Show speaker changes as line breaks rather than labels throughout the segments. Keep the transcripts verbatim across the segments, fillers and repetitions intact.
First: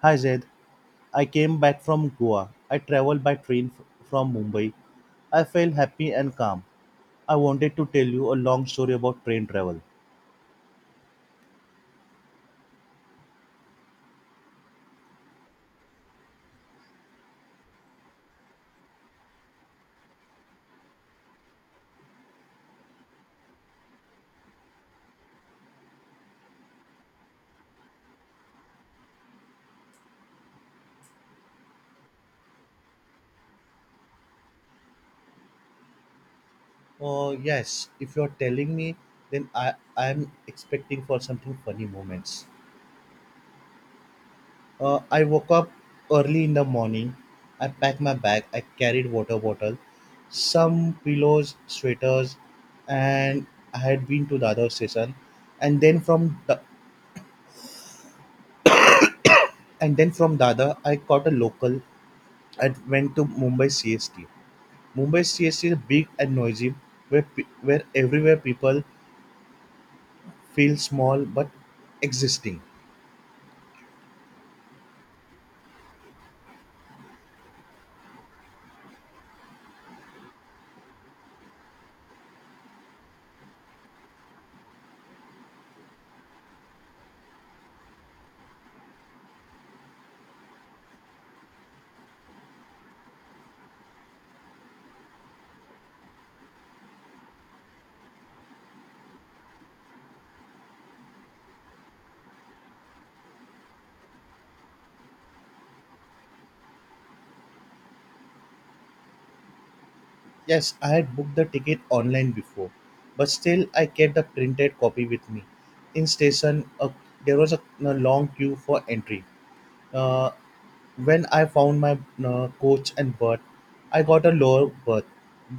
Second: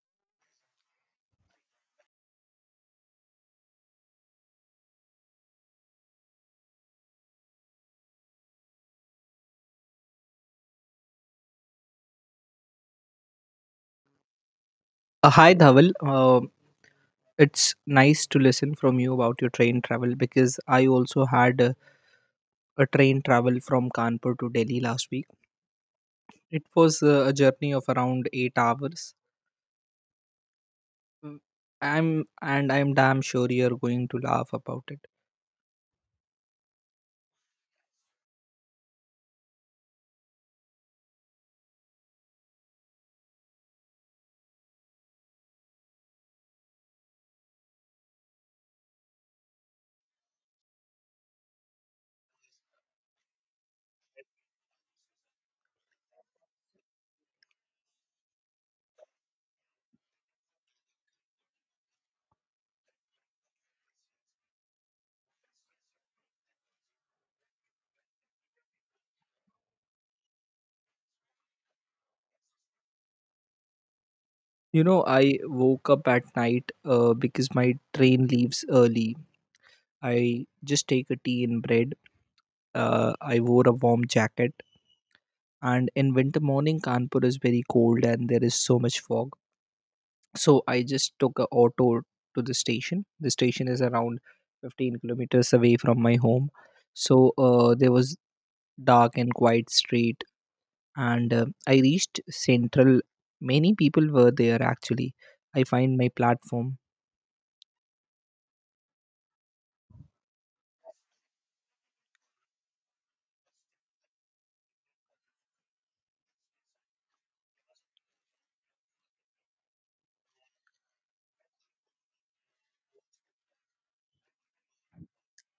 Hi Zaid, I came back from Goa. I traveled by train f- from Mumbai. I felt happy and calm. I wanted to tell you a long story about train travel.
Uh, hi Dhaval. Uh, it's nice to listen from you about your train travel because I also had a, a train travel from Kanpur to Delhi last week. It was uh, a journey of around eight hours. Mm, I'm and I'm damn sure you're going to laugh about it.
Oh yes, if you're telling me, then I I'm expecting for something funny moments. Uh, I woke up early in the morning. I packed my bag. I carried water bottle, some pillows, sweaters, and I had been to Dadar station, and then from Da- and then from Dada I caught a local. I went to Mumbai C S T. Mumbai C S T is big and noisy, where pe- where everywhere people feel small but existing.
You know, I woke up at night uh, because my train leaves early. I just take a tea and bread. Uh, I wore a warm jacket, and in winter morning, Kanpur is very cold and there is so much fog, so I just took a auto to the station. The station is around fifteen kilometers away from my home. So uh, there was dark and quiet street, and uh, I reached central. Many people were there. Actually, I find my platform.
Yes, I had booked the ticket online before, but still I kept the printed copy with me. In station, uh, there was a, a long queue for entry. Uh, when I found my uh, coach and berth, I got a lower berth,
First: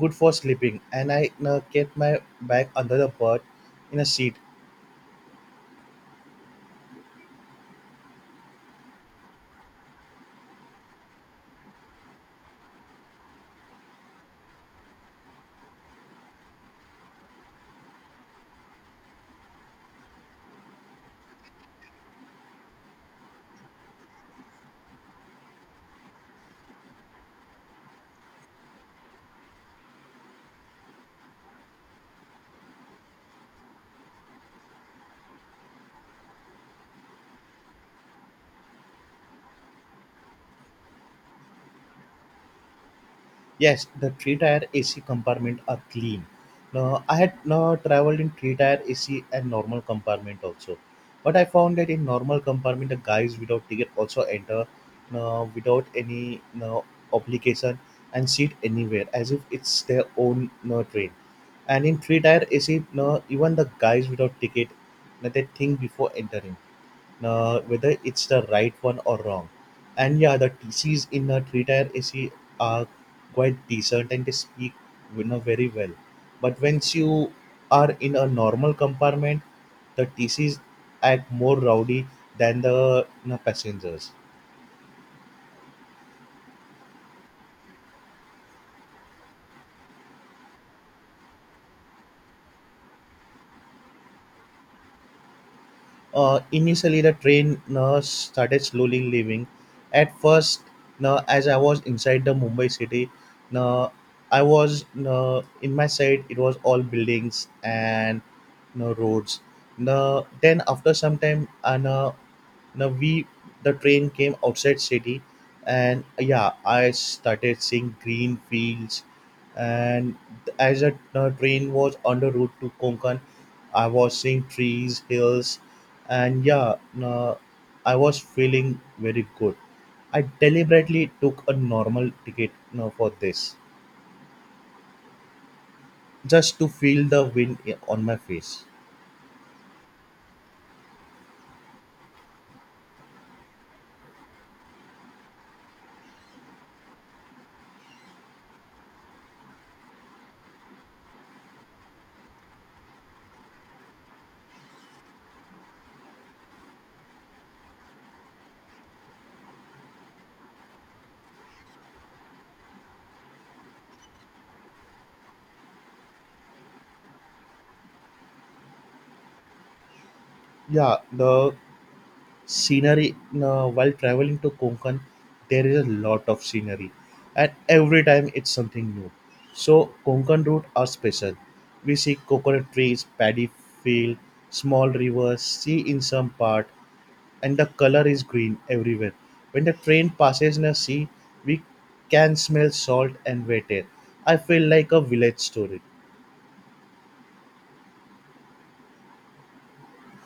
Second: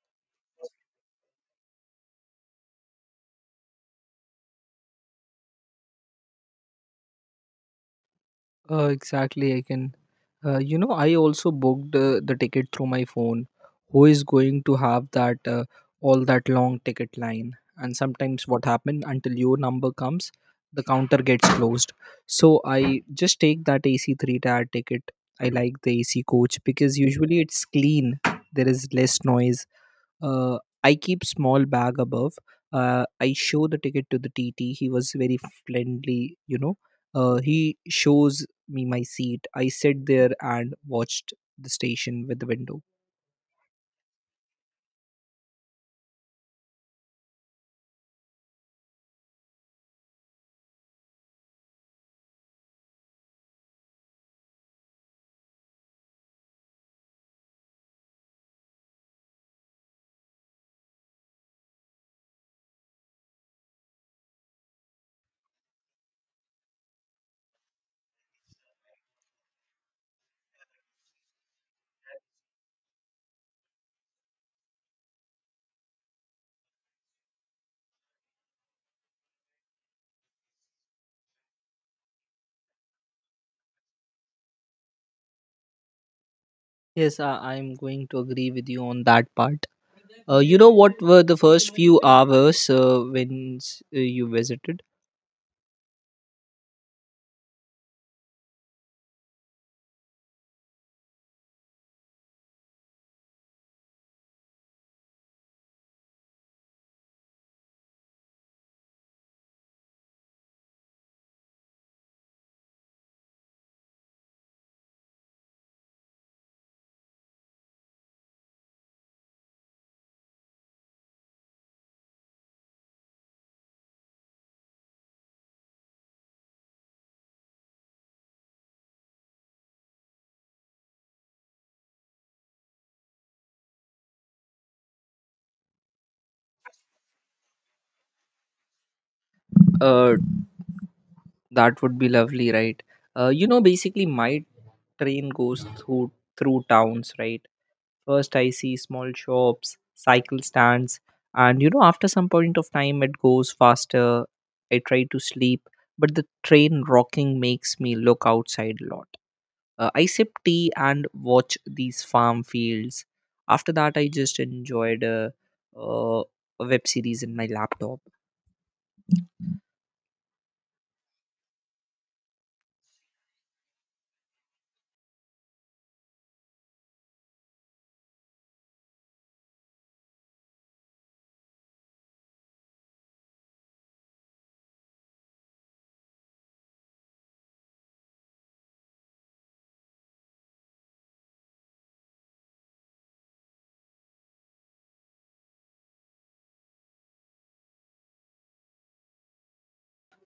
good for sleeping, and I uh, kept my bag under the berth in a seat.
Uh, exactly. I can. Uh, you know, I also booked uh, the ticket through my phone. Who is going to have that uh, all that long ticket line? And sometimes what happen, until your number comes, the counter gets closed. So I just take that A C three tier ticket. I like the A C coach because usually it's clean. There is less noise. uh, I keep small bag above. Uh, I show the ticket to the T. T. He was very friendly, you know. Uh, he shows me my seat. I sit there and watched the station with the window.
Yes, the three tire A C compartment are clean. Now, I had now traveled in three tire A C and normal compartment also, but I found that in normal compartment the guys without ticket also enter now without any now obligation and sit anywhere as if it's their own now train. And in three tire A C now even the guys without ticket now they think before entering, uh, whether it's the right one or wrong. And yeah, the T Cs in a three tier A C are quite decent and they speak, you know, very well. But once you are in a normal compartment, the T Cs act more rowdy than the, you know, passengers.
Yes, I, I'm going to agree with you on that part. Uh, you know what were the first few hours uh, when s- uh, you visited?
Uh, initially, the train uh, started slowly leaving. At first, uh, as I was inside the Mumbai city, uh, I was, uh, in my side, it was all buildings and uh, roads. Uh, then after some time, and uh, now we the train came outside city, and yeah, I started seeing green fields, and as a the train was on the route to Konkan. I was seeing trees, hills, and yeah, uh, I was feeling very good. I deliberately took a normal ticket, you know, for this, just to feel the wind i- on my face.
Uh, that would be lovely, right? Uh, you know, basically, my train goes through through towns, right? First, I see small shops, cycle stands, and you know, after some point of time, it goes faster. I try to sleep, but the train rocking makes me look outside a lot. Uh, I sip tea and watch these farm fields. After that, I just enjoyed a, uh, a web series in my laptop.
Yeah, the scenery in, uh, while traveling to Konkan, there is a lot of scenery, and every time it's something new. So Konkan route are special. We see coconut trees, paddy field, small rivers, sea in some part, and the color is green everywhere. When the train passes in a sea, we can smell salt and wet air. I feel like a village story.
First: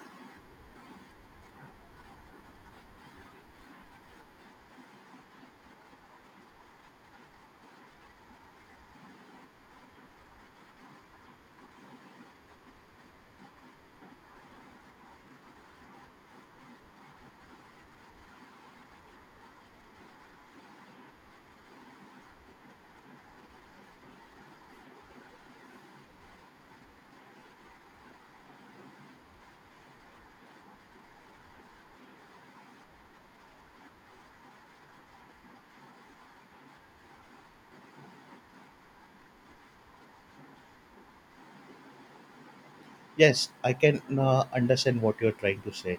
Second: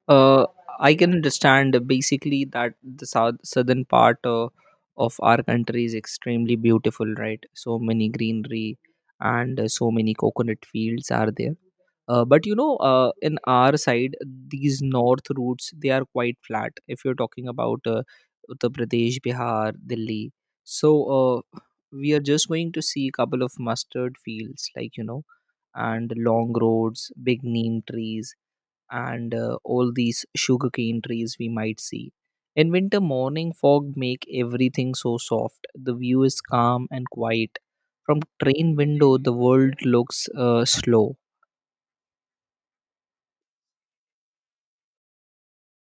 uh, I can understand basically that the south, southern part uh, of our country is extremely beautiful, right? So many greenery and uh, so many coconut fields are there. Uh, but you know, uh, in our side, these north routes they are quite flat. If you're talking about uh, Uttar Pradesh, Bihar, Delhi, so uh, we are just going to see a couple of mustard fields, like you know, and long roads, big neem trees and uh, all these sugarcane trees we might see. In winter, morning fog make everything so soft. The view is calm and quiet. From train window, the world looks uh, slow.
Yes, I can, uh, understand what you're trying to say.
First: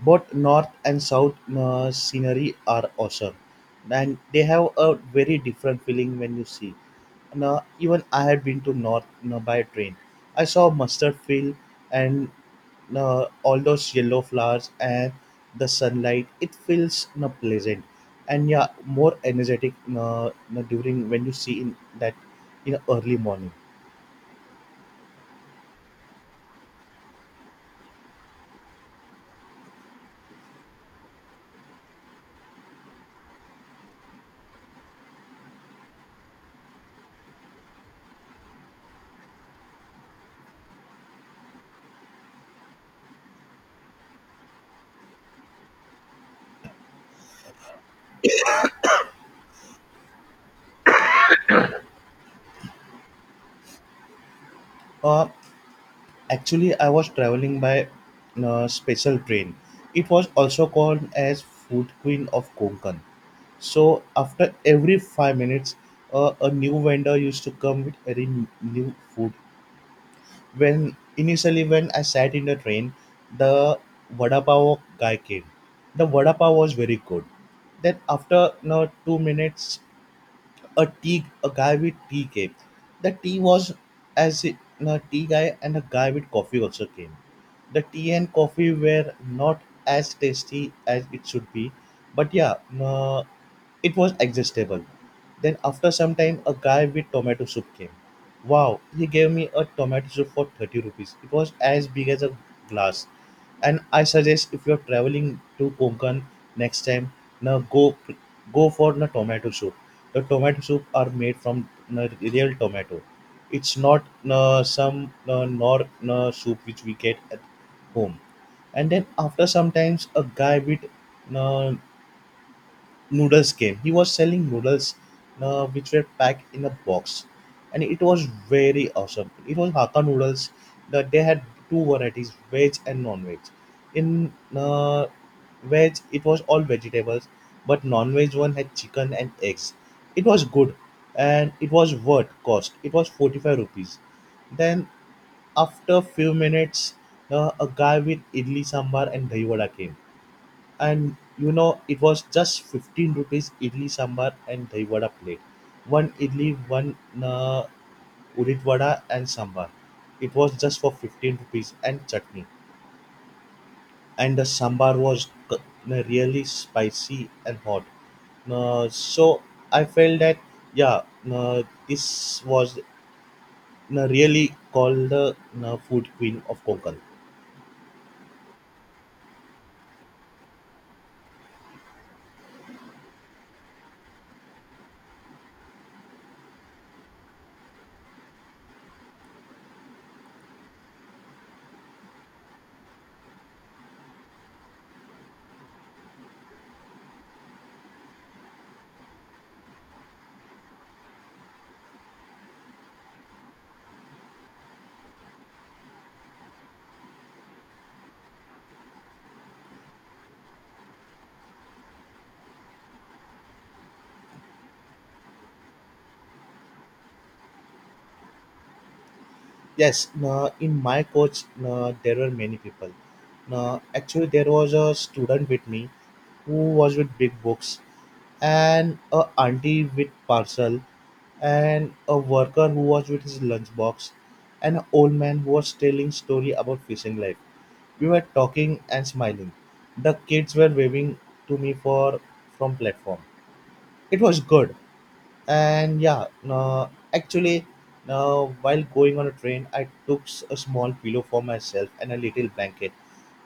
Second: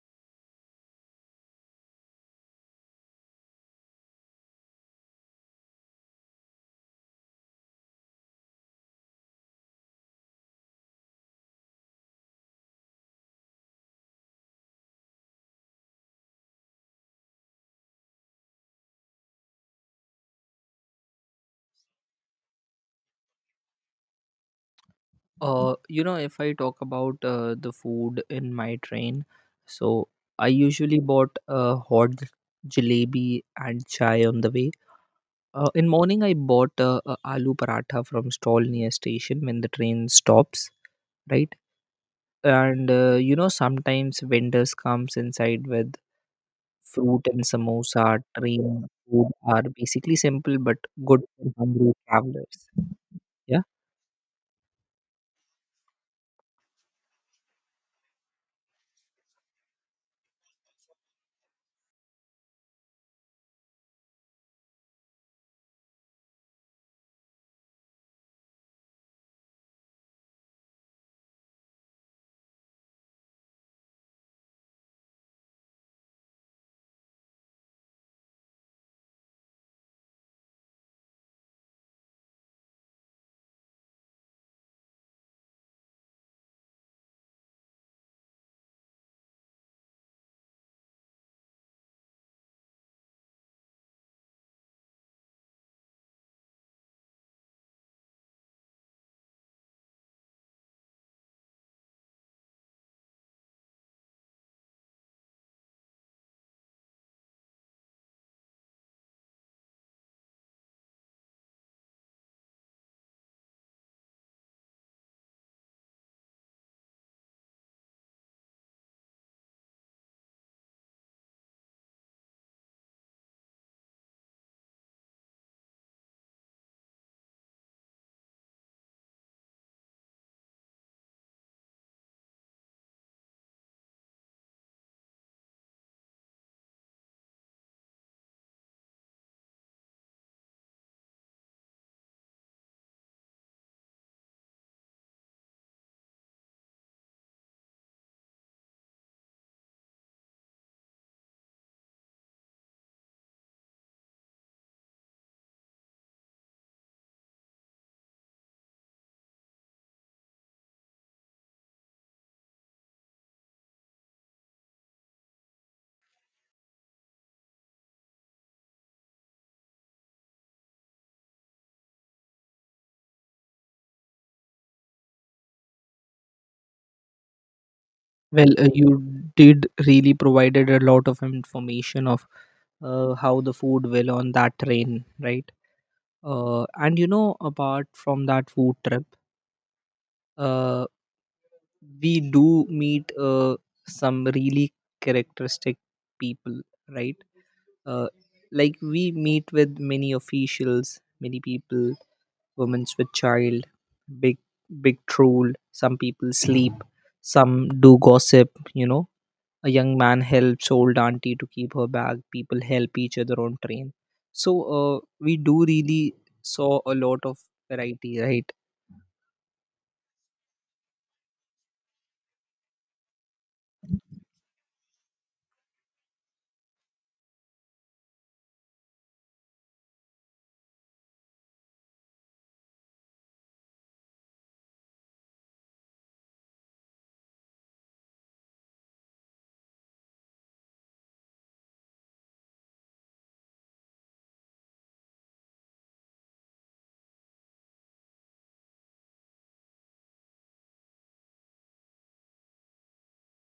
Both north and south, uh, scenery are awesome, and they have a very different feeling when you see. Now, even I had been to north now, by train. I saw mustard field, and now all those yellow flowers and the sunlight. It feels now pleasant and yeah, more energetic, uh, now, during when you see in that, in early morning.
Uh, you know, if I talk about uh, the food in my train, so I usually bought a hot jalebi and chai on the way. Uh, in morning, I bought uh, a aloo paratha from stall near station when the train stops. Right. And uh, you know, sometimes vendors comes inside with fruit and samosa. Train food are basically simple but good for hungry travelers, yeah.
Uh, Actually, I was traveling by a special train. It was also called as Food Queen of Konkan. So after every five minutes, uh, a new vendor used to come with very n- new food. When initially when I sat in the train, the vada pav guy came. The vada pav was very good. Then after you two minutes, a tea, a guy with tea came. The tea was, as in a tea guy and a guy with coffee also came. The tea and coffee were not as tasty as it should be, but yeah, uh, it was digestible. Then after some time, a guy with tomato soup came. Wow, he gave me a tomato soup for thirty rupees. It was as big as a glass. And I suggest if you're traveling to Konkan next time, now go go for the tomato soup. The tomato soup are made from the real tomato. It's not uh, some uh, nor uh, soup which we get at home. And then after sometimes a guy with uh, noodles came. He was selling noodles, uh, which were packed in a box, and it was very awesome. It was Hakka noodles that they had two varieties, veg and non-veg. In uh, veg, it was all vegetables, but non-veg one had chicken and eggs. It was good, and it was worth cost. It was forty-five rupees. Then after few minutes, uh, a guy with idli sambar and dahi vada came, and you know, it was just fifteen rupees idli sambar and dahi vada plate. One idli, one, uh, udit vada and sambar, it was just for fifteen rupees and chutney. And the sambar was c- uh, really spicy and hot. Uh, so I felt that, yeah, uh, this was, uh, really called the, uh, food queen of Konkan.
Well, uh, you did really provided a lot of information of uh, how the food will on that train, right? Uh, and you know, apart from that food trip, uh, we do meet uh, some really characteristic people, right? uh, like we meet with many officials, many people, women with child, big big troll, some people sleep, some do gossip, you know, a young man helps old auntie to keep her bag. People help each other on train. So uh, we do really saw a lot of variety, right?
Yes, no, in my coach, no, there were many people. No, actually, there was a student with me who was with big books, and a auntie with parcel, and a worker who was with his lunchbox, and an old man who was telling story about fishing life. We were talking and smiling. The kids were waving to me for from platform. It was good and yeah no, actually, now while going on a train I took s- a small pillow for myself and a little blanket,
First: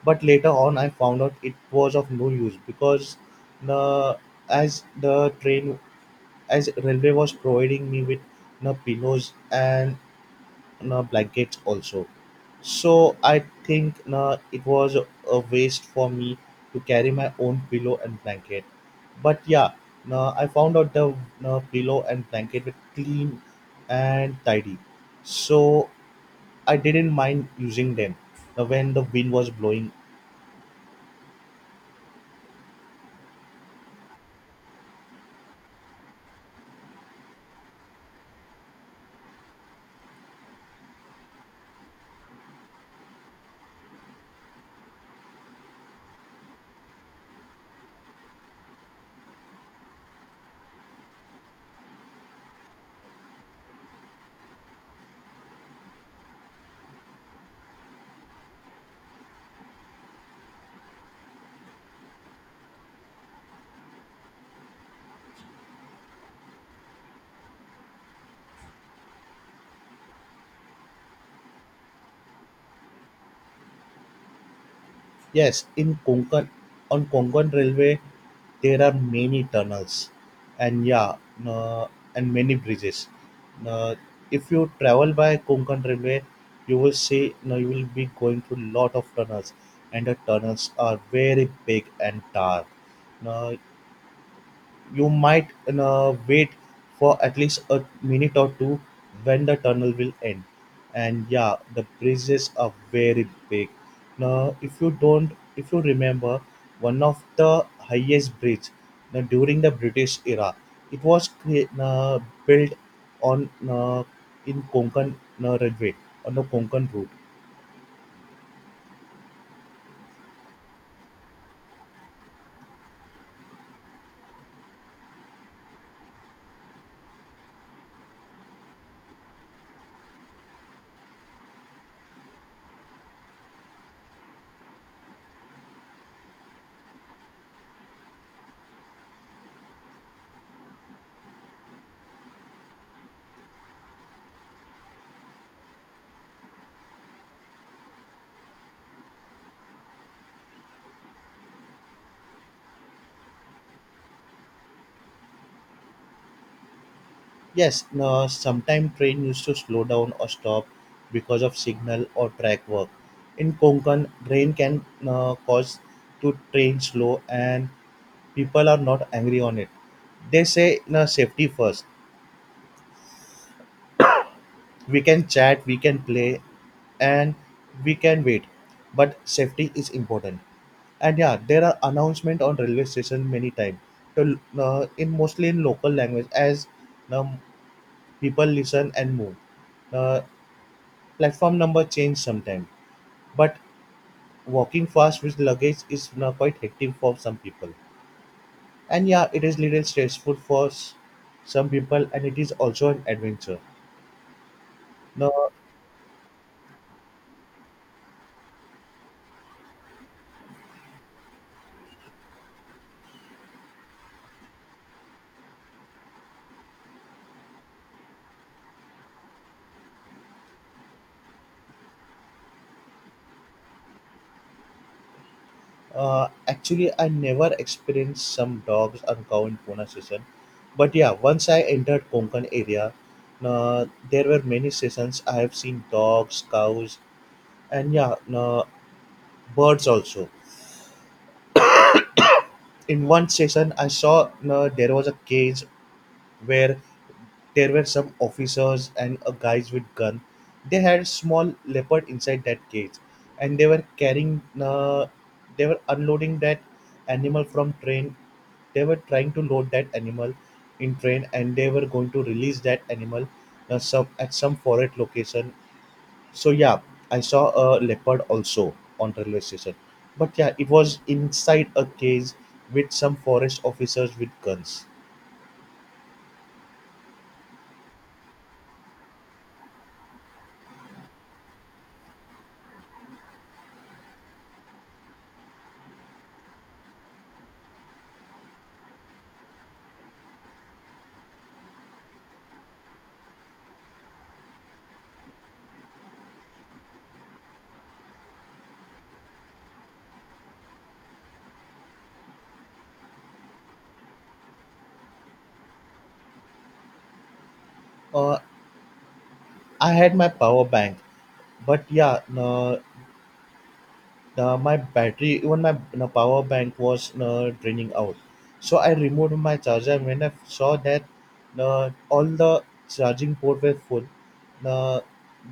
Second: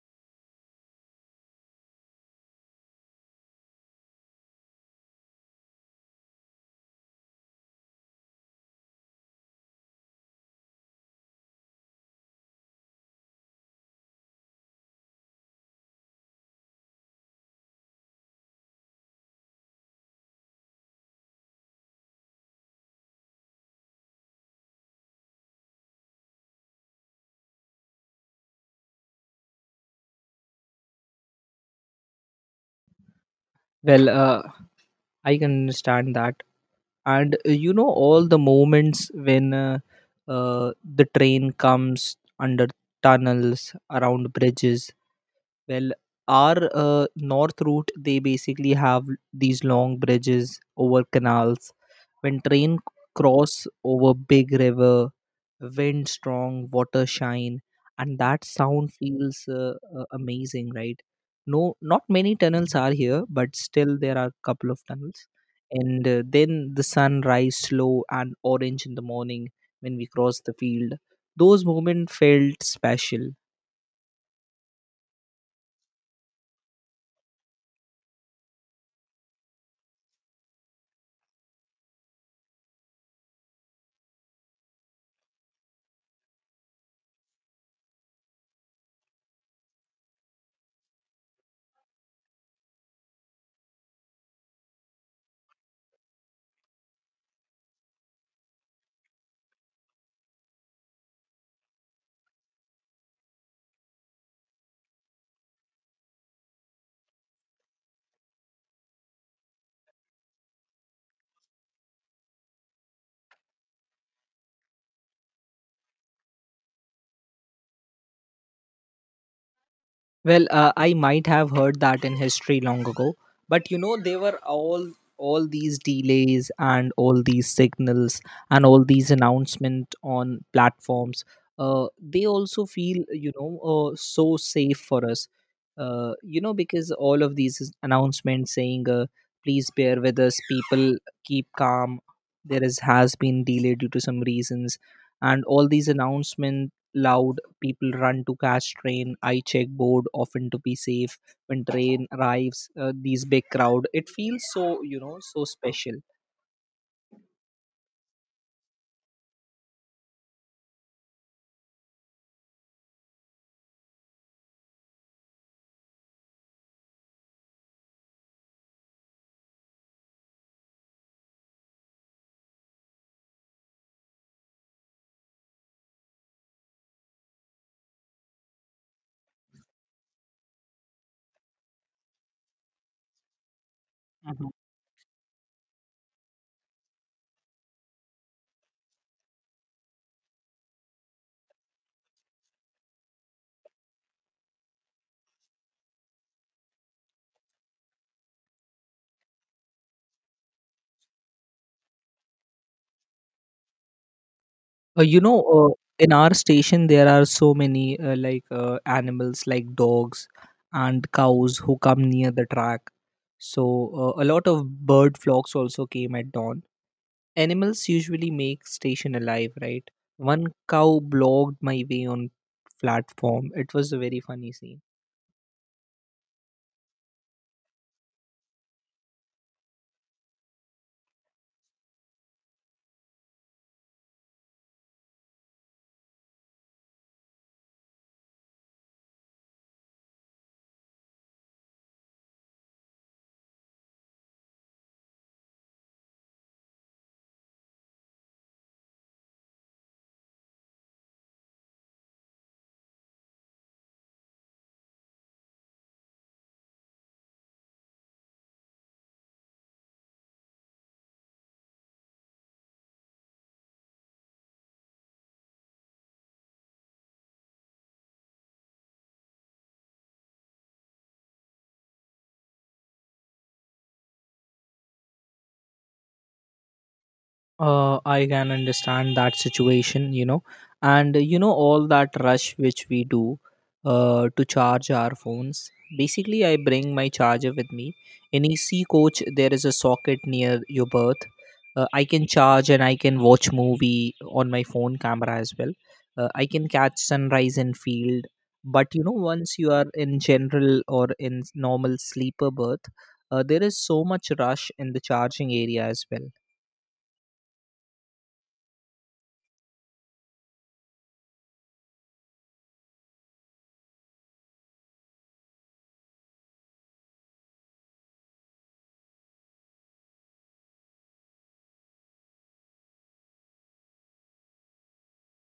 but later on I found out it was of no use because no, as the train, as railway was providing me with no pillows and na blankets also. So I think na it was a waste for me to carry my own pillow and blanket. But yeah, na I found out the na pillow and blanket were clean and tidy. So I didn't mind using them na when the wind was blowing.
Well, uh, I can understand that. And uh, you know, all the moments when uh, uh, the train comes under tunnels, around bridges. Well, our uh, north route they basically have these long bridges over canals. When train cross over big river, wind strong, water shine, and that sound feels uh, uh, amazing, right? No, not many tunnels are here, but still there are a couple of tunnels. And uh, then the sun rise slow and orange in the morning when we cross the field. Those moments felt special.
Yes, in Konkan, on Konkan Railway, there are many tunnels, and yeah, uh, and many bridges. Uh, if you travel by Konkan Railway, you will see no you will be going through lot of tunnels, and the tunnels are very big and dark. Now you might, uh, wait for at least a minute or two when the tunnel will end. And yeah, the bridges are very big. Now if you don't, if you remember, one of the highest bridge, now, during the British era, it was cre- uh, built on, uh, in Konkan, uh, railway, on the Konkan route.
Well, uh, I might have heard that in history long ago, but you know, there were all all these delays and all these signals and all these announcement on platforms. Uh, they also feel, you know, uh, so safe for us, uh, you know, because all of these is- announcements saying, uh, please bear with us, people, keep calm. There is has been delay due to some reasons, and all these announcement loud. People run to catch train. I check board often to be safe when train arrives. Uh, these big crowd, it feels so, you know, so special.
Yes, no, sometimes train used to slow down or stop because of signal or track work. In Konkan, rain can, uh, cause to train slow, and people are not angry on it. They say no, safety first. We can chat, we can play, and we can wait. But safety is important. And yeah, there are announcement on railway station many times. To,
Mhm.
uh, in mostly in local language as, um, people listen and move. Uh, Platform number change sometime, but walking fast with luggage is now quite hectic for some people. And yeah, it is little stressful for s- some people, and it is also an adventure.
Uh, you
Now,
know, uh, in our station there are so many uh, like uh, animals like dogs and cows who come near the track. So uh, a lot of bird flocks also came at dawn. Animals usually make station alive, right? One cow blocked my way on platform. It was a very funny scene.
uh, actually, I never experienced some dogs or cow in Pune session, but yeah, once I entered Konkan area, uh, there were many sessions. I have seen dogs, cows, and yeah, uh, birds also. In one session, I saw, uh, there was a cage where there were some officers and a guys with gun. They had a small leopard inside that cage, and they were carrying. Uh, they were unloading that animal from train. They were trying to load that animal in train, and they were going to release that animal, uh, some at some foreign location. So yeah, I saw a leopard also on railway station. But yeah, it was inside a cage with some forest officers with guns.
uh, I can understand that situation, you know. And uh, you know, all that rush which we do uh, to charge our phones. Basically, I bring my charger with me. In AC coach there is a socket near your berth. uh, I can charge and I can watch movie on my phone camera as well. uh, I can catch sunrise in field. But you know, once you are in general or in normal sleeper berth, uh, there is so much rush in the charging area as well.
Uh, I had my power bank, but yeah no, no, my battery, even my no, power bank was no, draining out. So I removed my charger, and when I saw that no, all the charging port were full no,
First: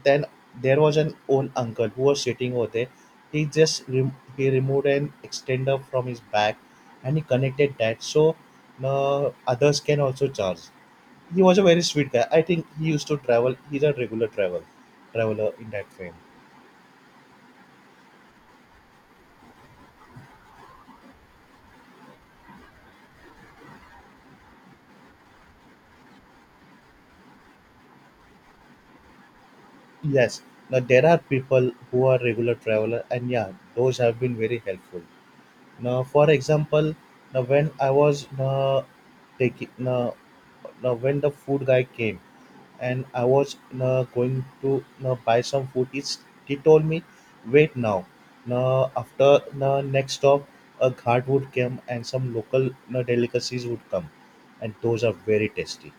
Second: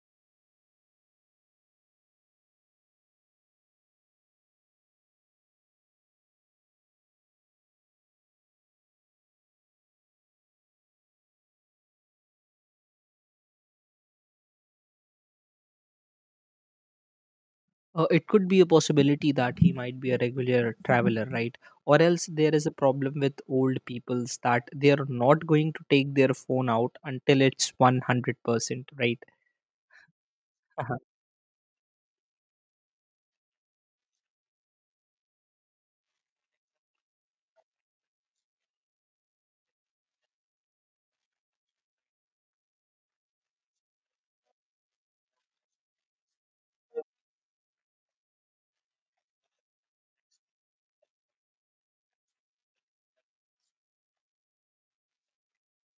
then there was an old uncle who was sitting over there. He just rem- he removed an extender from his back, and he connected that so no, others can also charge. He was a very sweet guy. I think he used to travel. He's a regular travel traveler in that way.
Uh, it could be a possibility that he might be a regular traveler, right? Or else there is a problem with old peoples that they are not going to take their phone out until it's one hundred percent, right?
Yes. Now
Uh-huh.
there are people who are regular traveler, and yeah, those have been very helpful. Now, for example, now when I was now taking now, now when the food guy came and I was, uh, going to, uh, buy some food. It's, he told me, wait now. Uh, after the next stop, a ghat would come and some local, uh, delicacies would come, and those are very tasty.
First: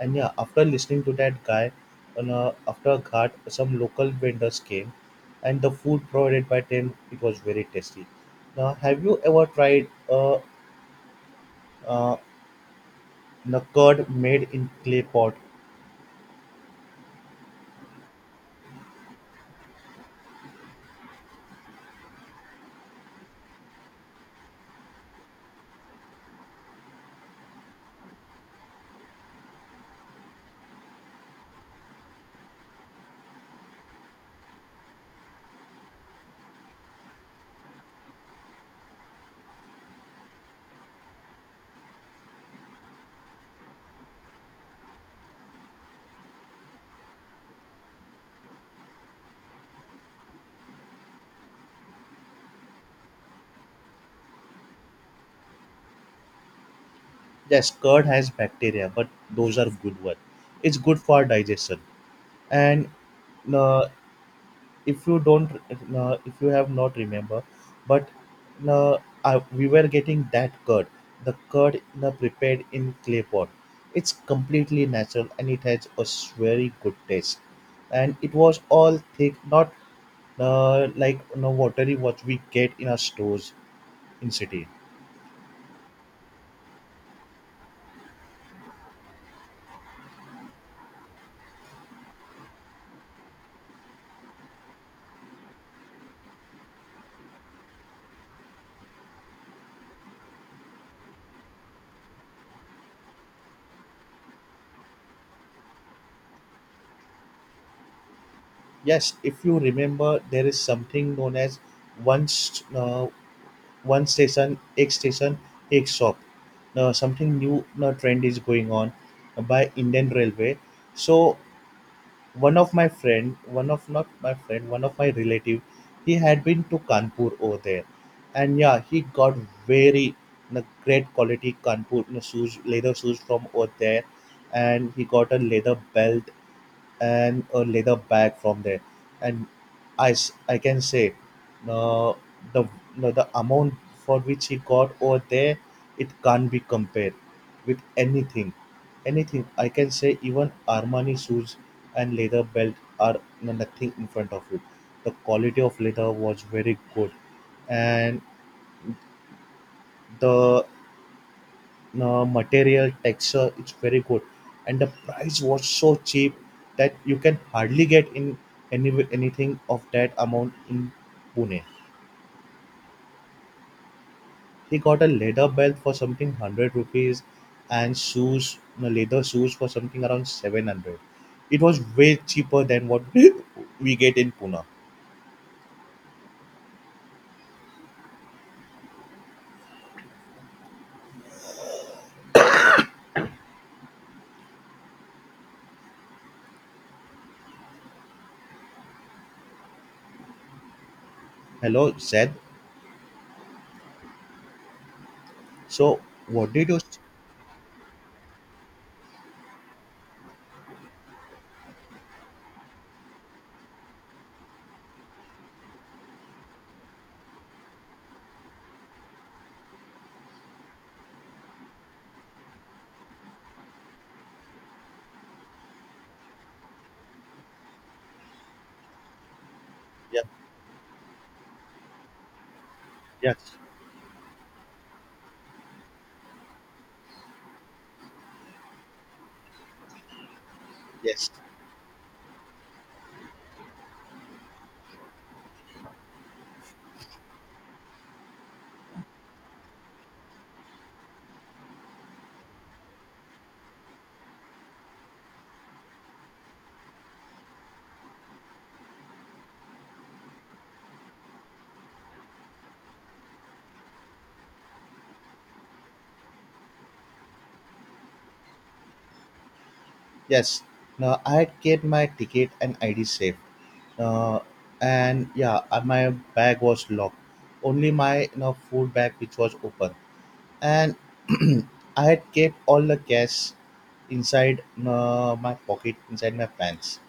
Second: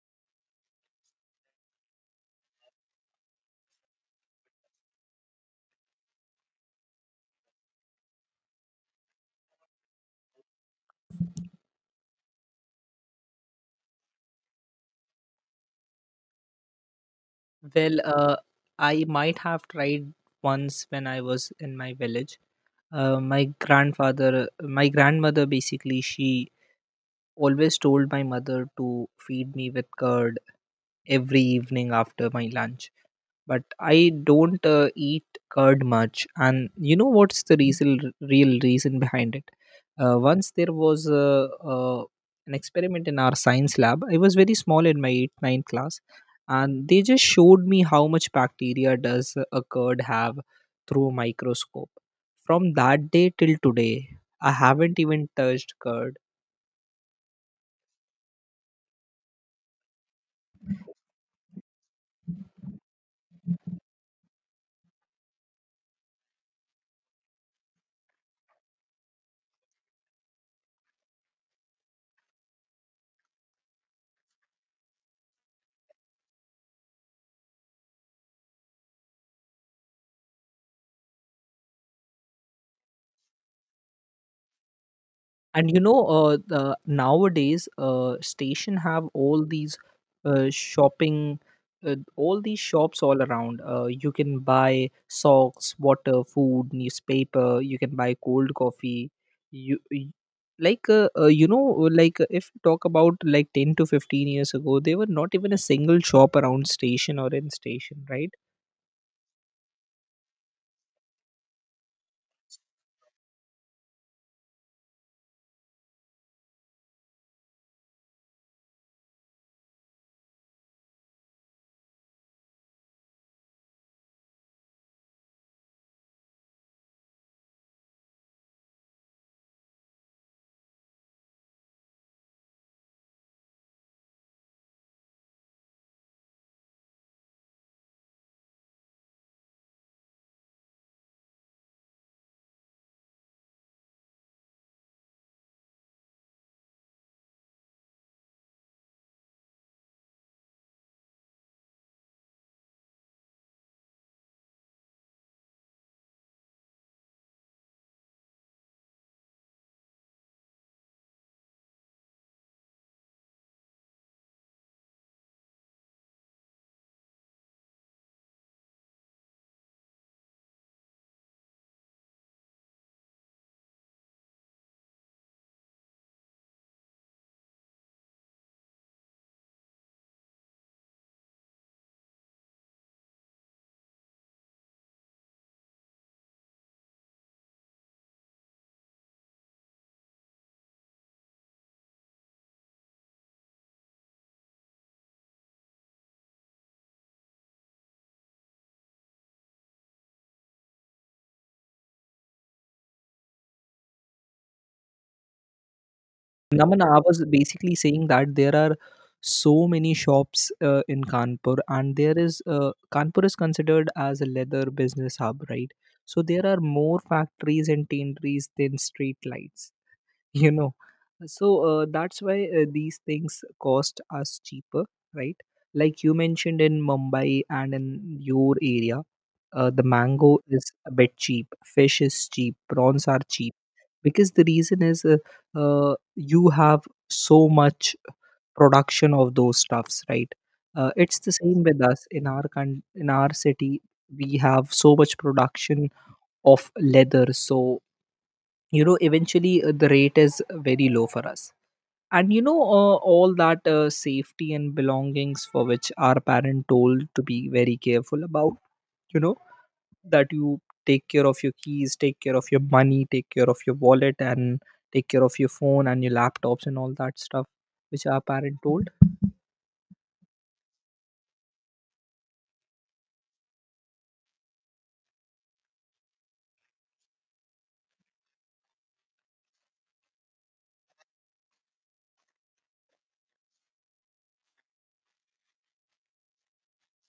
And yeah, after listening to that guy, and, uh, after a ghat, some local vendors came, and the food provided by them it was very tasty. Now, have you ever tried, uh, uh, the curd made in clay pot?
Well, uh, I might have tried once when I was in my village. Uh, my grandfather, my grandmother basically, she always told my mother to feed me with curd every evening after my lunch, but I don't uh, eat curd much. And you know what's the reason, real reason behind it? Uh, once there was a, uh, an experiment in our science lab. I was very small in my eighth, ninth class, and they just showed me how much bacteria does a curd have through a microscope. From that day till today, I haven't even touched curd.
Yes, curd has bacteria, but those are good one. It's good for digestion. And uh, if you don't, uh, if you have not remember, but uh, I, we were getting that curd, the curd uh, prepared in clay pot. It's completely natural and it has a very good taste. And it was all thick, not uh, like you know, watery what we get in our stores in city.
And you know, uh, the, nowadays uh, station have all these uh, shopping uh, all these shops all around. Uh, you can buy socks, water, food, newspaper. You can buy cold coffee. you, you like uh, uh, you know like uh, If you talk about like ten to fifteen years ago there were not even a single shop around station or in station, right?
Yes, if you remember, there is something known as once uh, one station एक station एक shop. Now, something new, now trend is going on by indian railway. So one of my friend, one of not my friend one of my relative, he had been to kanpur over there, and yeah, he got very na great quality kanpur na shoes, leather shoes from over there, and he got a leather belt and a leather bag from there. And i, s- I can say uh, the no, the amount for which he got over there, it can't be compared with anything. Anything, I can say even armani shoes and leather belt are, no, nothing in front of it. The quality of leather was very good, and the uh, material texture it's very good, and the price was so cheap that you can hardly get in any anything of that amount in pune. He got a leather belt for something one hundred rupees, and shoes no, leather shoes for something around seven hundred. It was way cheaper than what we get in pune. Hello Zed. So what did you,
Naman, I was basically saying that there are so many shops uh, in Kanpur, and there is uh, Kanpur is considered as a leather business hub, right? So there are more factories and tanneries than street lights. You know, so uh, that's why uh, these things cost us cheaper, right? Like you mentioned in Mumbai and in your area, uh, the
yeah,
mango is a bit cheap, fish is cheap, prawns are cheap,
yes,
because the reason is uh, uh, you have so much production of those stuffs, right? Uh, it's
yes,
the same with us in our con- in our city. We have so much production of leather, so you know, eventually uh, the rate is very low for us. And you know, uh, all that uh, safety and belongings for which our parent told to be very careful about, you know, that you take care of your keys, take care of your money, take care of your wallet, and take care of your phone and your laptops and all that stuff which our parent told.
yes, now I had get my ticket and id safe. uh, and yeah, uh, my bag was locked, only my, you know, food bag which was open. And I had kept all the cash inside uh, my pocket inside my pants.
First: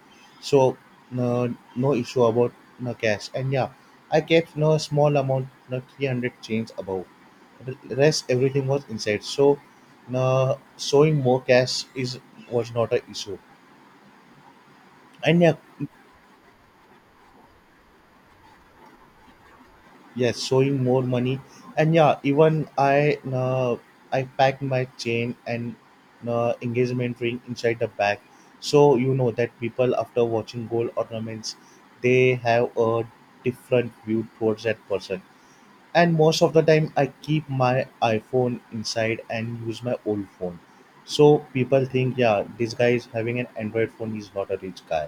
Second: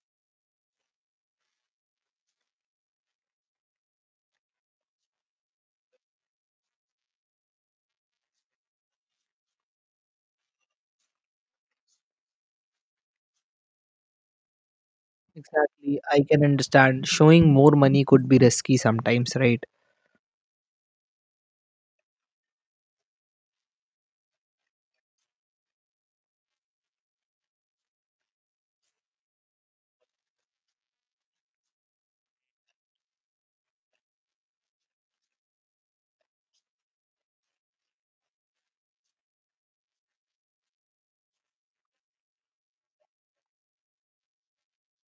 So no, no issue about no cash. And yeah, I kept no small amount, no three hundred change above. The rest everything was inside, so no, showing more cash is, was not a issue. And yeah,
Exactly, I can understand, showing more money could be risky sometimes, right?
yes, showing more money. And yeah, even i uh, I pack my chain and uh, engagement ring inside the bag. So you know, that people after watching gold ornaments, they have a different view towards that person. And most of the time I keep my iphone inside and use my old phone, so people think, yeah, this guy is having an android phone, he's not a rich guy.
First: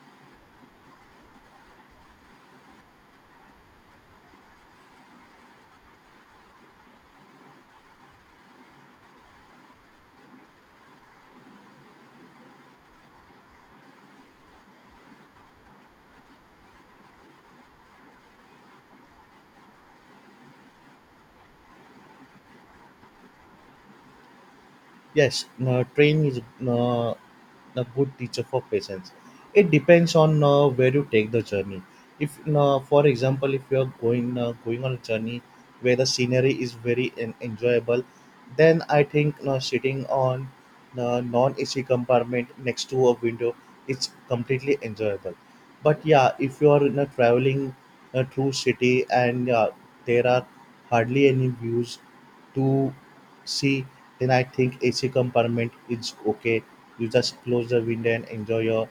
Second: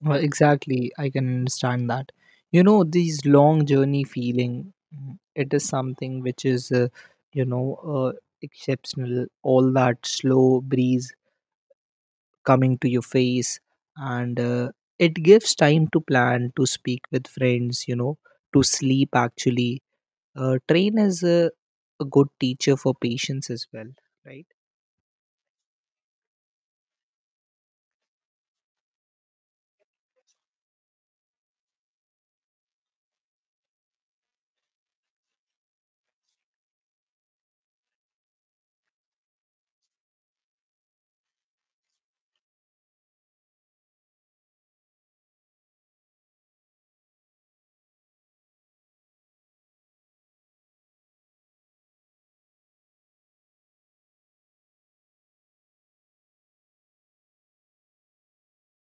Well, exactly, I can understand that. You know, these long journey feeling, mm, it is something which is, uh, you know, uh, exceptional. All that slow breeze coming to your face, and uh, it gives time to plan, to speak with friends, you know, to sleep. Actually, uh, train is a, a good teacher for patience as well, right?
Yes, uh, train is, uh, a good teacher for patience. It depends on uh, where you take the journey. If, uh, for example, if you are going uh, going on a journey where the scenery is very en- enjoyable, then I think uh, sitting on a non-A C compartment next to a window is completely enjoyable. But yeah, if you are in a traveling uh, through city, and uh, there are hardly any views to see, then I think A C compartment is okay. You just close the window and enjoy your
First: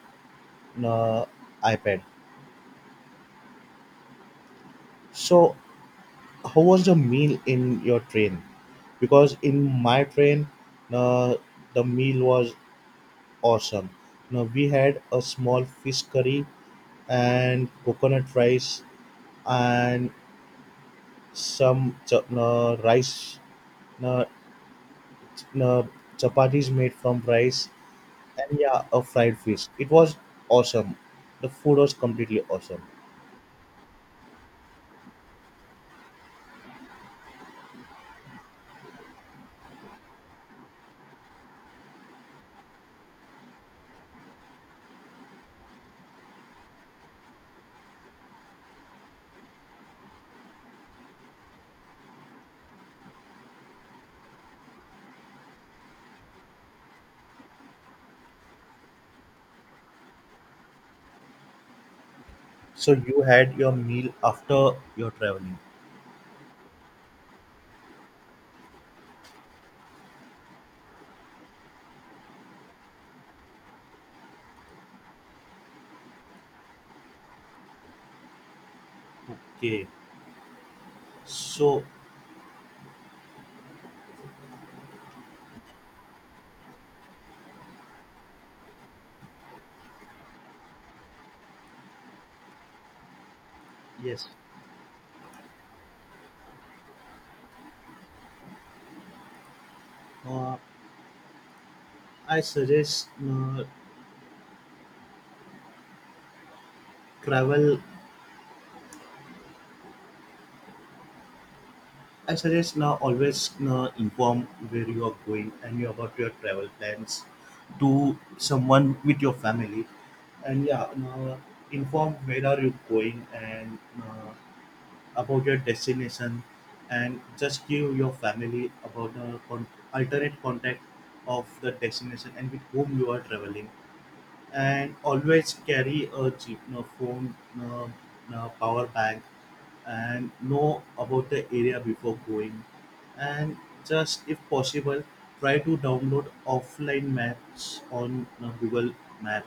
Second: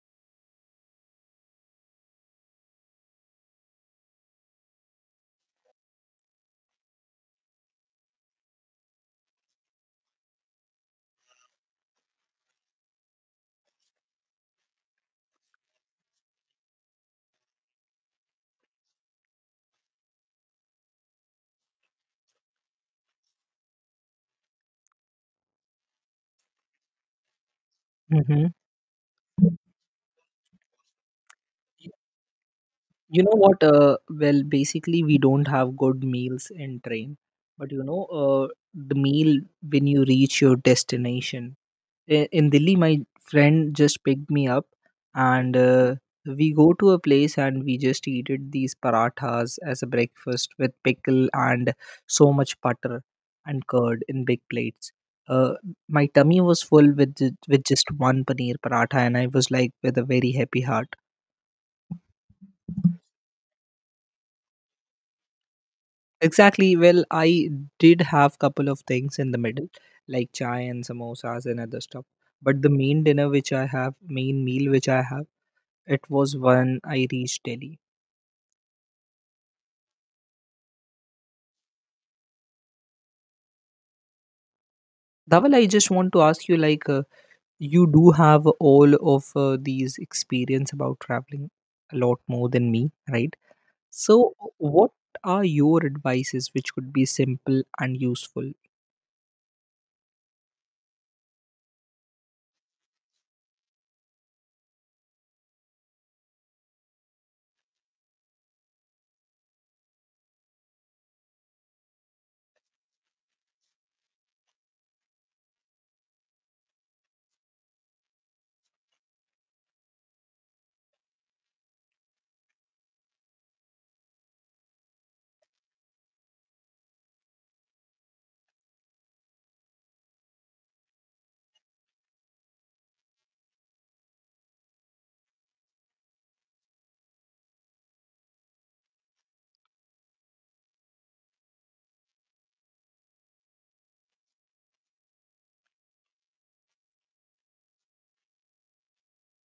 uh, iPad. So, how was the meal in your train? Because in my train, uh, the meal was awesome. Now we had a small fish curry and coconut rice and some ch- uh, rice, uh, ch- uh, chapatis made from rice.
Mm-hmm.
And yeah, a fried fish. It was awesome. The food was completely awesome.
You know what, uh, well, basically we don't have good meals in train. But you know, uh, the meal when you reach your destination. I- in Delhi my friend just picked me up, and uh, we go to a place and we just eated these parathas as a breakfast with pickle and so much butter and curd in big plates. uh, my tummy was full with ju- with just one paneer paratha and I was like with a very happy heart.
So you had your meal after your traveling.
Exactly. Well, I did have couple of things in the middle, like chai and samosas and other stuff. But the main dinner which I have, main meal which I have, it was when I reached Delhi.
Okay. So
Dhaval, I just want to ask you, like, uh, you do have all of uh, these experience about traveling a lot more than me, right?
yes,
So, what are your advices which could be simple and useful?
uh, I suggest uh, travel. I suggest, now always uh, inform where you are going, and you about your travel plans, to someone with your family. And yeah, uh, inform where are you going and uh, about your destination, and just give your family about the con- alternate contact of the destination and with whom you are traveling. And always carry a cheap, no phone, no, no power bank, and know about the area before going. And just if possible, try to download offline maps on uh, google map,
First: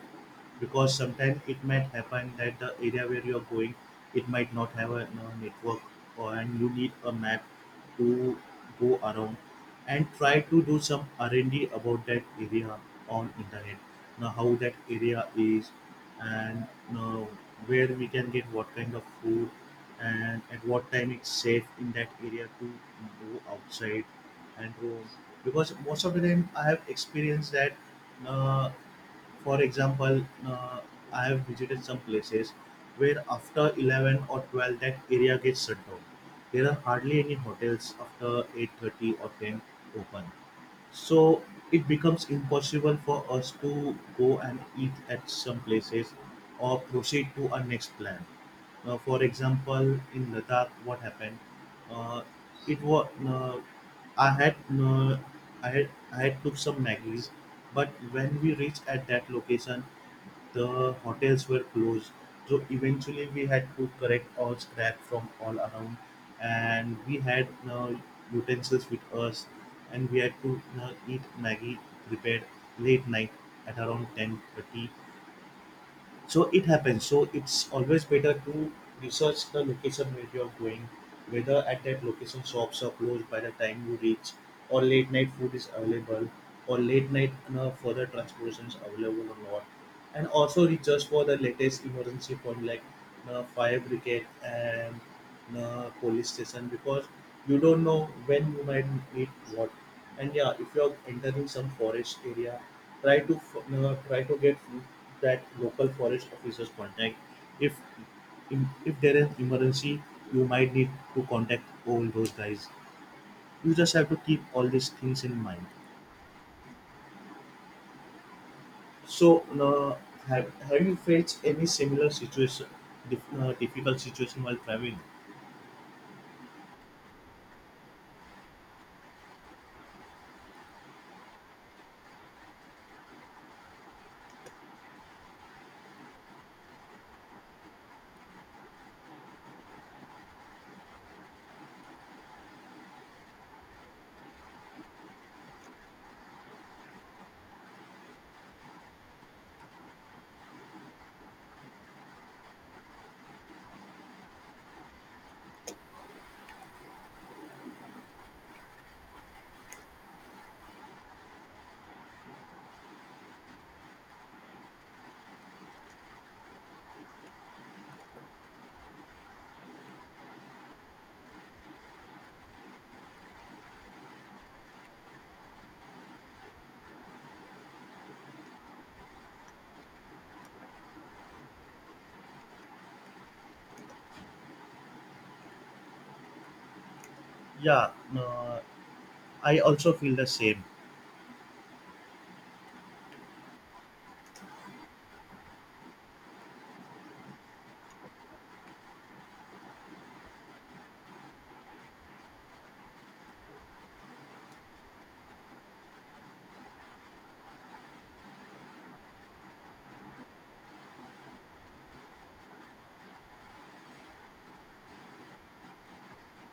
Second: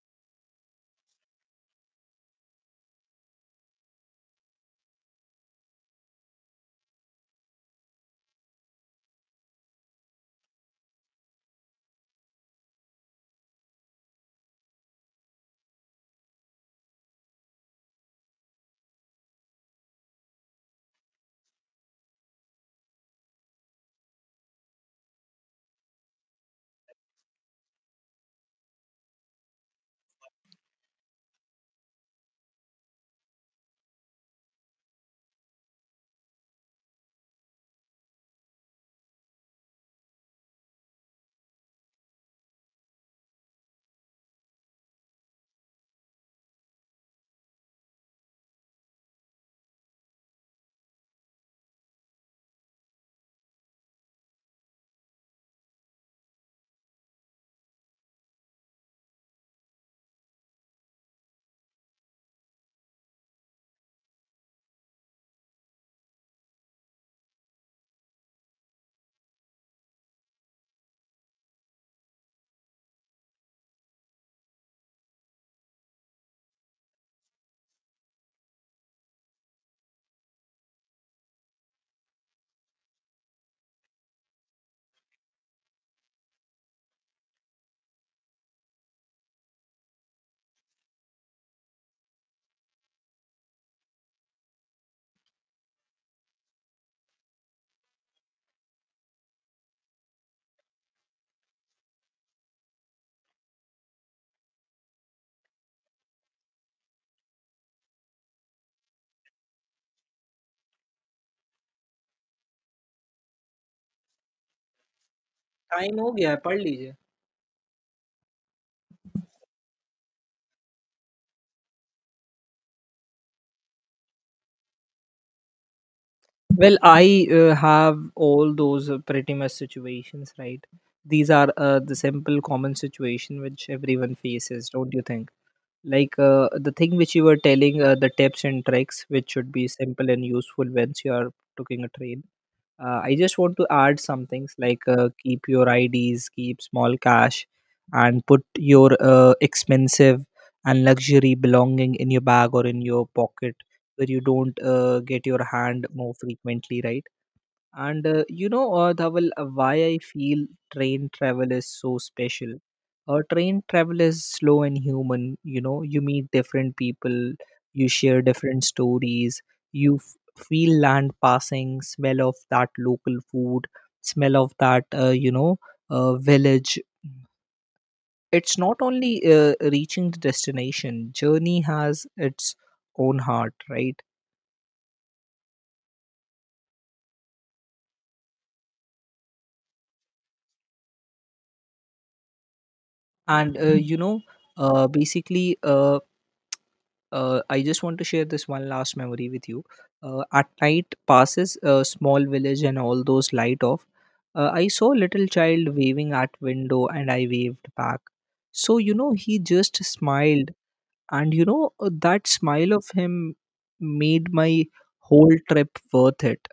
because sometimes it might happen that the area where you're going, it might not have a, you know, network or, and you need a map to go around. And try to do some r&d about that area on internet, now how that area is, and uh, where we can get what kind of food, and at what time it's safe in that area to go outside and roam. Because most of the time I have experienced that, uh, for example, uh, I have visited some places where after eleven or twelve that area gets shut down. There are hardly any hotels after eight thirty or ten open, so it becomes impossible for us to go and eat at some places or proceed to our next plan. Uh, for example, in ladakh what happened, uh, it was uh, i had uh, i had I had took some maggies, but when we reached at that location, the hotels were closed. So eventually we had to collect all scrap from all around, and we had uh, utensils with us, and we had to uh, eat maggie prepared late night at around ten thirty. So it happens, so it's always better to research the location where you're going, whether at that location shops are closed by the time you reach, or late night food is available, or late night, you know, further transportations available or not. And also research for the latest emergency fund like, you know, fire brigade and uh, police station, because you don't know when you might need what. And yeah, if you're entering some forest area, try to f- uh, try to get that local forest officer's contact. If in, if there is emergency, you might need to contact all those guys. You just have to keep all these things in mind.
Time हो गया hai, पढ़ लीजिए.
So, uh, have, have you faced any similar situation, dif- uh, difficult situation while traveling?
Well, I uh, have all those uh, pretty much situations, right? These are uh, the simple common situation which everyone faces, don't you think? Like uh, the thing which you were telling, uh, the tips and tricks which should be simple and useful once you are taking a train. Uh, I just want to add some things like uh, keep your I Ds, keep small cash, and put your uh, expensive and luxury belonging in your bag or in your pocket where you don't uh, get your hand more frequently, right? And uh, you know, uh, Dhaval, uh, why I feel train travel is so special. Uh, train travel is slow and human. You know, you meet different people, you share different stories, you f- feel land passing, smell of that local food, smell of that, uh, you know, uh, village. It's not only uh, reaching the destination, journey has its own heart, right?
Yeah, uh, I also feel the same.
And uh, you know, uh, basically, uh, uh, I just want to share this one last memory with you. Uh, at night, passes a small village and all those light off. Uh, I saw a little child waving at window, and I waved back. So you know, he just smiled, and you know, uh, that smile of him made my whole trip worth it.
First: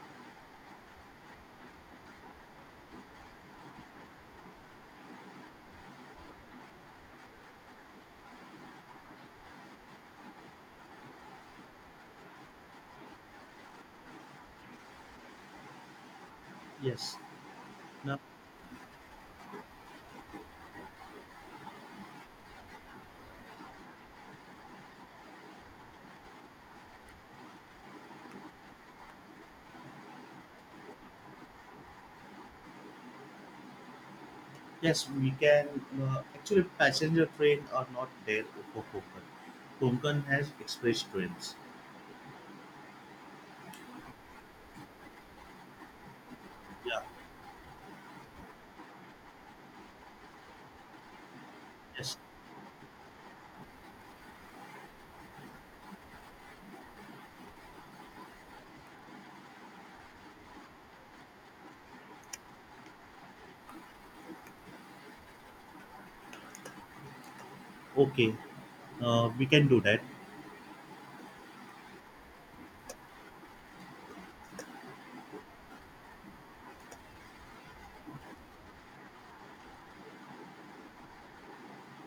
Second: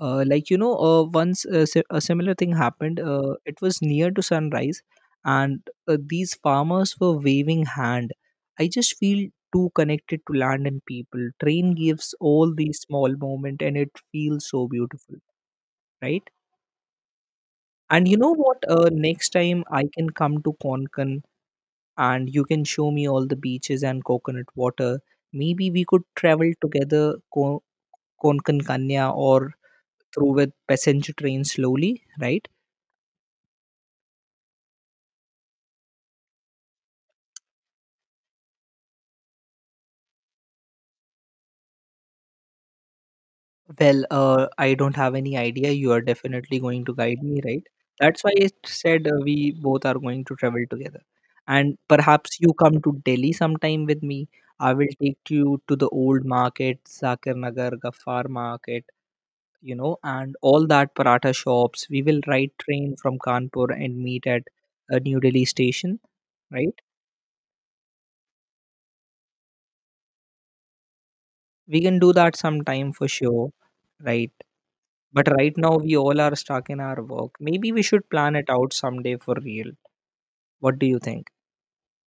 uh, Like you know, uh, once a, si- a similar thing happened. Uh, it was near to sunrise, and uh, these farmers were waving hand. I just feel too connected to land and people. Train gives all these small moment and it feels so beautiful, right?
Yes.
And you
Now,
know what, uh, next time I can come to Konkan, and you can show me all the beaches and coconut water. Maybe we could travel together, Ko- Konkan Kanya or through with passenger train slowly, right?
yes, we can. Uh, actually, passenger train are not there for Konkan. Konkan has express trains.
Well, uh, I don't have any idea. You are definitely going to
Yeah.
guide me, right? That's why I said uh, we both are going to travel together. And
Yes.
perhaps you come to Delhi sometime with me. I will take you to the old market, Zakir Nagar, Gaffar market, you know, and all that paratha shops. We will ride train from Kanpur and meet at uh, New Delhi station, right?
Okay. Uh, we can do that.
We can do that sometime for sure, right? But right now, we all are stuck in our work. Maybe we should plan it out someday for real. What do you think?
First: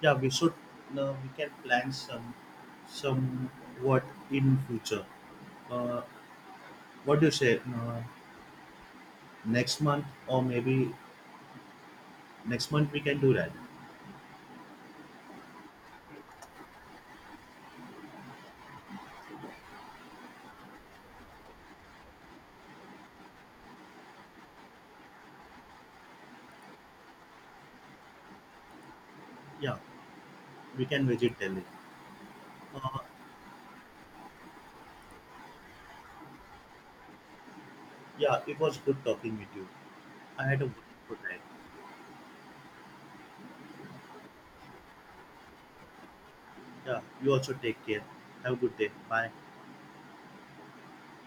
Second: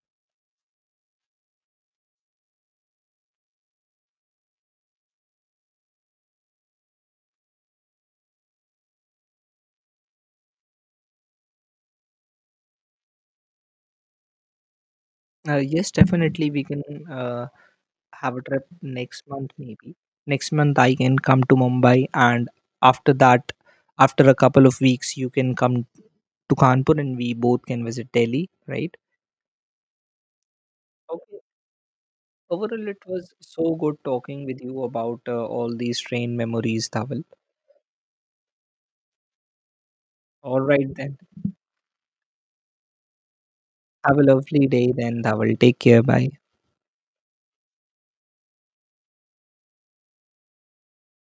Yeah, we should. Uh, we can plan some, some what in future. Uh, what do you say? Uh, next month, or maybe next month we can do that.
Uh, yes, definitely, we can uh, have a trip next month, maybe. Next month, I can come to Mumbai, and after that, after a couple of weeks, you can come to Kanpur and we both can visit Delhi, right?
Yeah, we can visit
Okay.
Delhi.
Overall,
Uh,
it was so good talking with you about uh, all these train memories, Dhaval.
yeah, it was good talking with you. I
All
had a
right,
wonderful
then.
time.
Have a lovely day, then, Dhaval. Take care. Bye.
Yeah, you also take care. Have a good day. Bye.